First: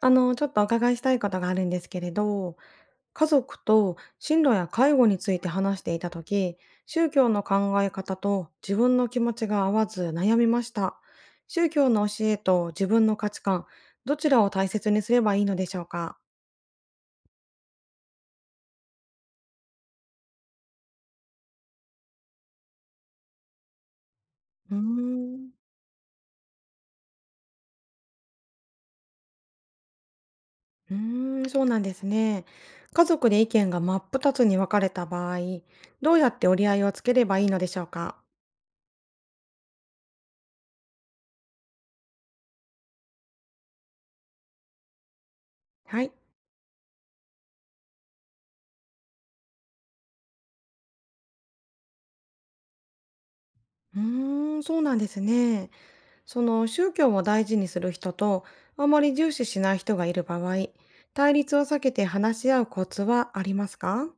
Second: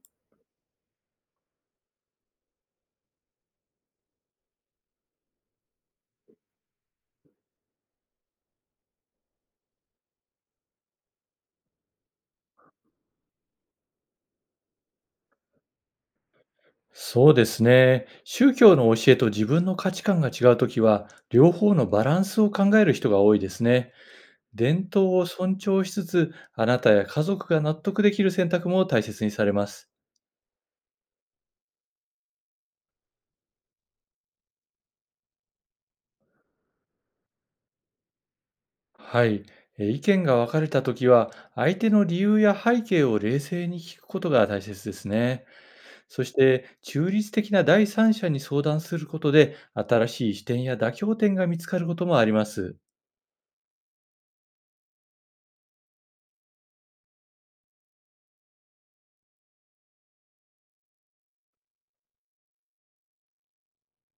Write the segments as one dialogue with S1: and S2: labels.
S1: あの、ちょっとお伺いしたいことがあるんですけれど、家族と進路や介護について話していた時、宗教の考え方と自分の気持ちが合わず悩みました。宗教の教えと自分の価値観、どちらを大切にすればいいのでしょうか？
S2: そうですね。宗教の教えと自分の価値観が違うときは、両方のバランスを考える人が多いですね。
S1: うー
S2: 伝統を
S1: ん、
S2: 尊重しつつ、あなたや家族が納得できる選択も大切にされます。
S1: うーん、そうなんですね。家族で意見が真っ二つに分かれた場合、どうやって折り合いをつければいいのでしょうか？
S2: はい。意見が分かれたときは、相手の理由や背景を冷静に聞くことが大切ですね。
S1: はい。
S2: そして、中立的な第三者に相談することで、新しい視点や妥協点が見つかることもあります。
S1: うーん、そうなんですね。その宗教を大事にする人と、あまり重視しない人がいる場合、対立を避けて話し合うコツはありますか？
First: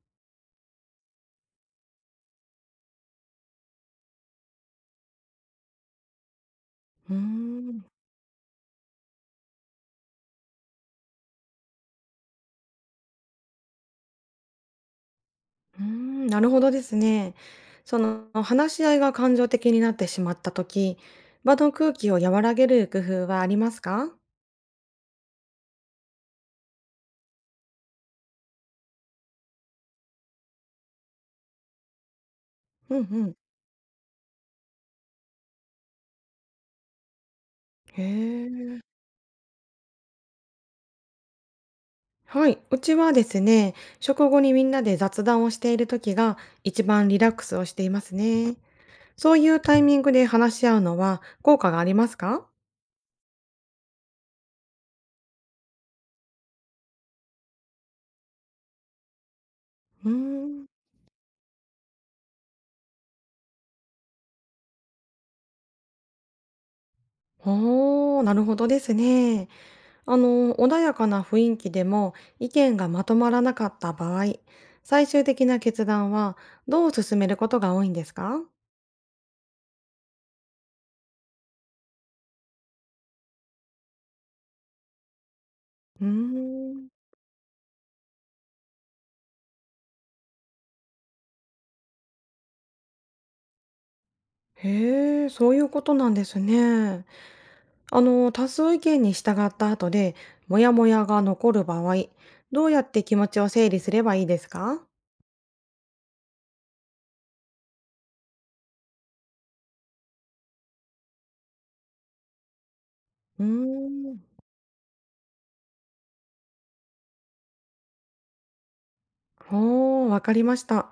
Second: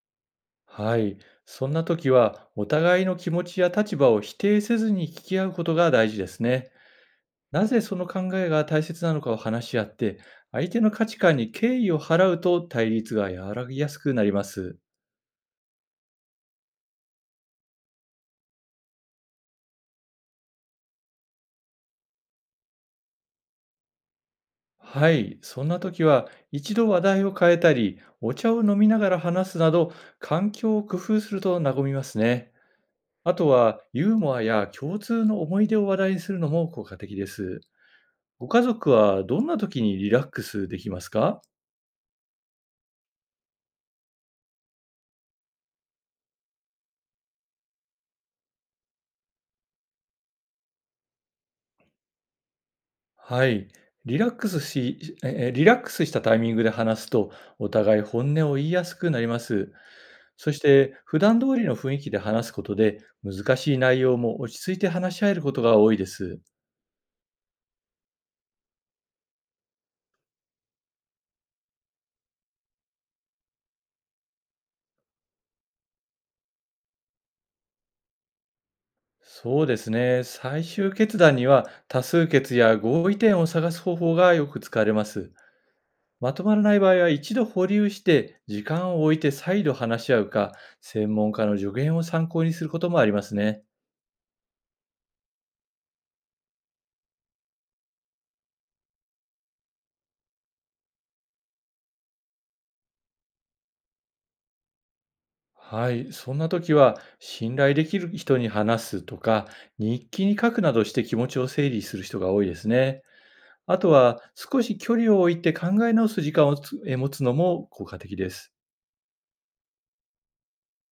S2: はい。そんな時は、お互いの気持ちや立場を否定せずに聞き合うことが大事ですね。
S1: うー
S2: なぜ
S1: ん、
S2: その考えが大切なのかを話し合って、相手の価値観に敬意を払うと対立が和らぎやすくなります。
S1: うーん、なるほどですね。その話し合いが感情的になってしまった時、場の空気を和らげる工夫はありますか？
S2: はい。そんな時は、一度話題を変えたり、お茶を飲みながら話すなど、環境を工夫すると和みますね。
S1: うんうん。
S2: あとは、ユーモアや共通の思い出を話題にするのも効果的です。
S1: へ
S2: ご家
S1: え。
S2: 族はどんな時にリラックスできますか？
S1: はい。うちはですね、食後にみんなで雑談をしている時が一番リラックスをしていますね。そういうタイミングで話し合うのは効果がありますか？
S2: はい。リラックスしたタイミングで話すと、お互い本音を言いやすくなります。
S1: うー
S2: そし
S1: ん。
S2: て、普段通りの雰囲気で話すことで、難しい内容も落ち着いて話し合えることが多いです。
S1: おお、なるほどですね。あの、穏やかな雰囲気でも意見がまとまらなかった場合、最終的な決断はどう進めることが多いんですか？
S2: そうですね。最終決断には、多数決や合意点を探す方法がよく使われます。
S1: うー
S2: まとまらない
S1: ん。
S2: 場合は、一度保留して、時間を置いて再度話し合うか、専門家の助言を参考にすることもありますね。
S1: へえ、そういうことなんですね。あの、多数意見に従った後で、モヤモヤが残る場合、どうやって気持ちを整理すればいいですか？
S2: はい、そんな時は信頼できる人に話すとか、日記に書くなどして気持ちを整理する人が多いですね。
S1: うー
S2: あと
S1: ん。
S2: は少し距離を置いて考え直す時間をつえ持つのも効果的です。
S1: おー、わかりました。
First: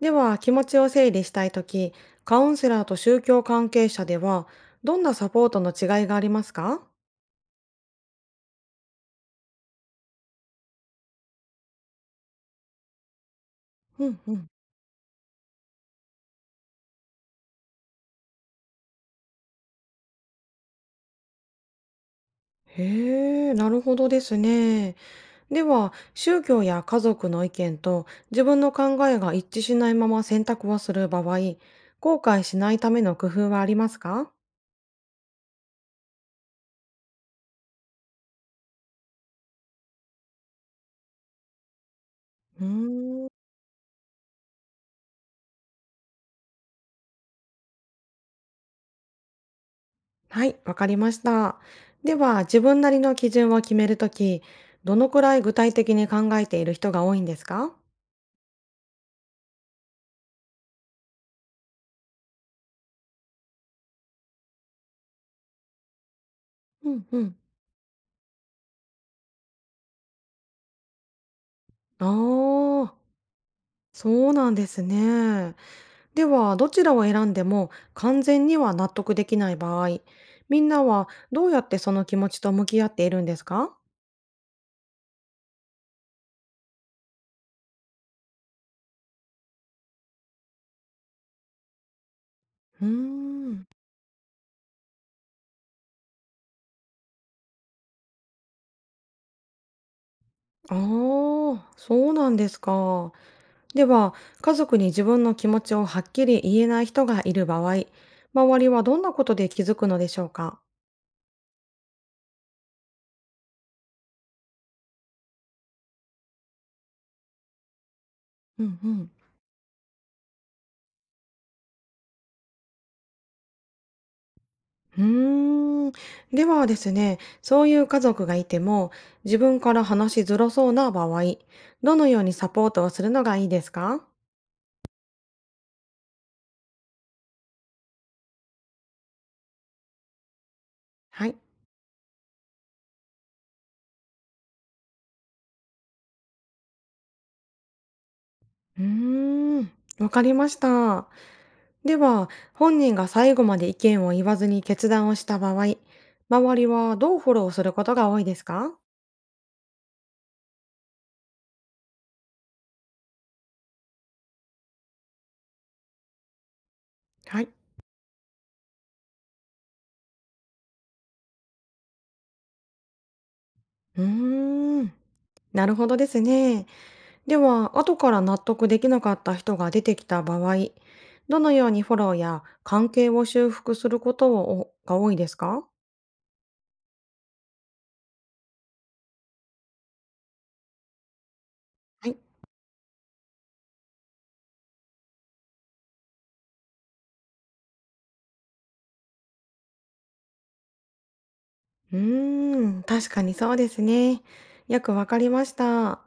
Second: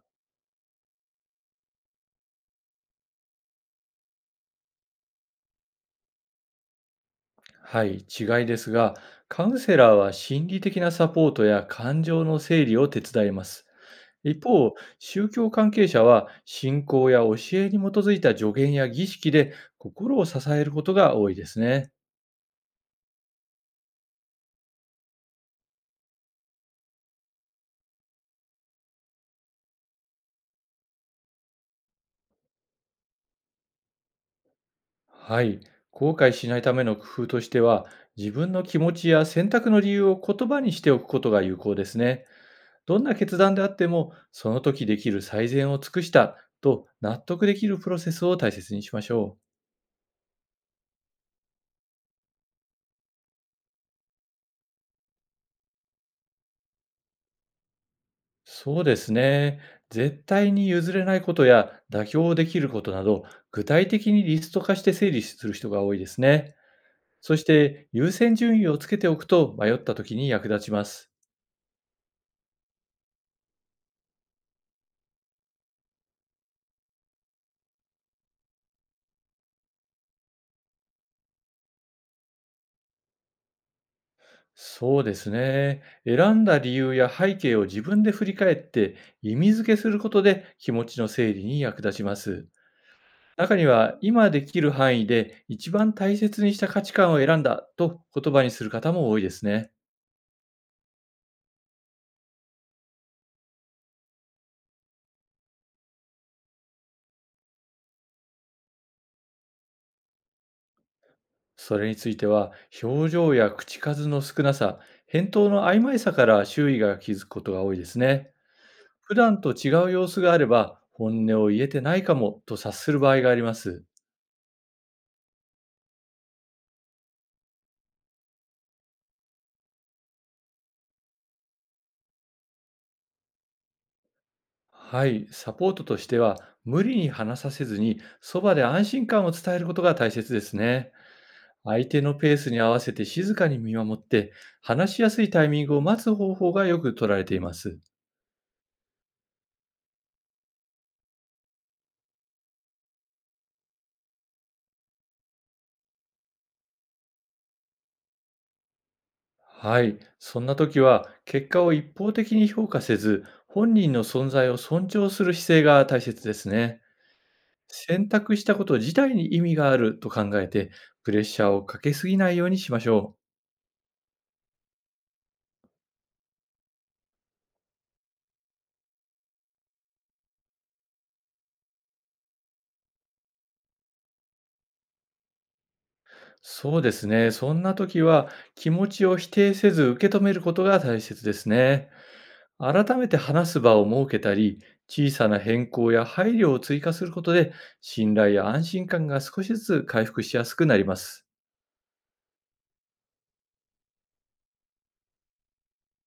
S1: では、気持ちを整理したいとき、カウンセラーと宗教関係者では、どんなサポートの違いがありますか？
S2: はい、違いですが、カウンセラーは心理的なサポートや感情の整理を手伝います。
S1: うんう
S2: 一
S1: ん。
S2: 方、宗教関係者は信仰や教えに基づいた助言や儀式で心を支えることが多いですね。
S1: へえ、なるほどですね。では、宗教や家族の意見と自分の考えが一致しないまま選択をする場合、後悔しないための工夫はありますか？
S2: はい。後悔しないための工夫としては、自分の気持ちや選択の理由を言葉にしておくことが有効ですね。
S1: う
S2: どんな
S1: ーん。
S2: 決断であっても、その時できる最善を尽くしたと納得できるプロセスを大切にしましょう。
S1: はい、わかりました。では、自分なりの基準を決めるとき、どのくらい具体的に考えている人が多いんですか？
S2: そうですね。絶対に譲れないことや妥協できることなど、具体的にリスト化して整理する人が多いですね。
S1: うんうん。
S2: そして、優先順位をつけておくと迷った時に役立ちます。
S1: ああ、そうなんですね。では、どちらを選んでも完全には納得できない場合、みんなはどうやってその気持ちと向き合っているんですか？
S2: そうですね。選んだ理由や背景を自分で振り返って意味付けすることで気持ちの整理に役立ちます。
S1: うー
S2: 中に
S1: ん。
S2: は今できる範囲で一番大切にした価値観を選んだと言葉にする方も多いですね。
S1: ああ、そうなんですか。では、家族に自分の気持ちをはっきり言えない人がいる場合、周りはどんなことで気づくのでしょうか？
S2: それについては表情や口数の少なさ、返答の曖昧さから周囲が気づくことが多いですね。
S1: うんうん。
S2: 普段と違う様子があれば本音を言えてないかもと察する場合があります。
S1: うーん。ではですね、そういう家族がいても、自分から話しづらそうな場合、どのようにサポートをするのがいいですか？
S2: はい、サポートとしては、無理に話させずに、そばで安心感を伝えることが大切ですね。
S1: はい。
S2: 相手のペースに合わせて静かに見守って、話しやすいタイミングを待つ方法がよく取られています。
S1: うーん。わかりました。では、本人が最後まで意見を言わずに決断をした場合、周りはどうフォローすることが多いですか？
S2: はい、そんな時は、結果を一方的に評価せず、本人の存在を尊重する姿勢が大切ですね。
S1: はい。
S2: 選択したこと自体に意味があると考えて、プレッシャーをかけすぎないようにしましょう。
S1: うーん。なるほどですね。では、後から納得できなかった人が出てきた場合、どのようにフォローや関係を修復することをが多いですか？
S2: そうですね。そんな時は気持ちを否定せず受け止めることが大切ですね。
S1: はい。
S2: 改めて話す場を設けたり、小さな変更や配慮を追加することで、信頼や安心感が少しずつ回復しやすくなります。
S1: うーん、確かにそうですね。よくわかりました。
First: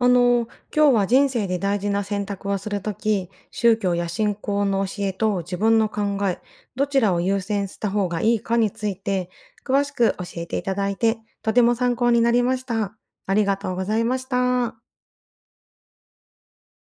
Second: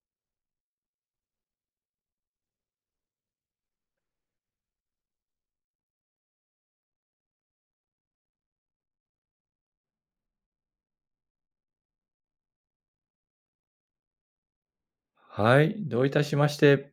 S1: あの、今日は人生で大事な選択をするとき、宗教や信仰の教えと自分の考え、どちらを優先した方がいいかについて、詳しく教えていただいて、とても参考になりました。ありがとうございました。
S2: はい、どういたしまして。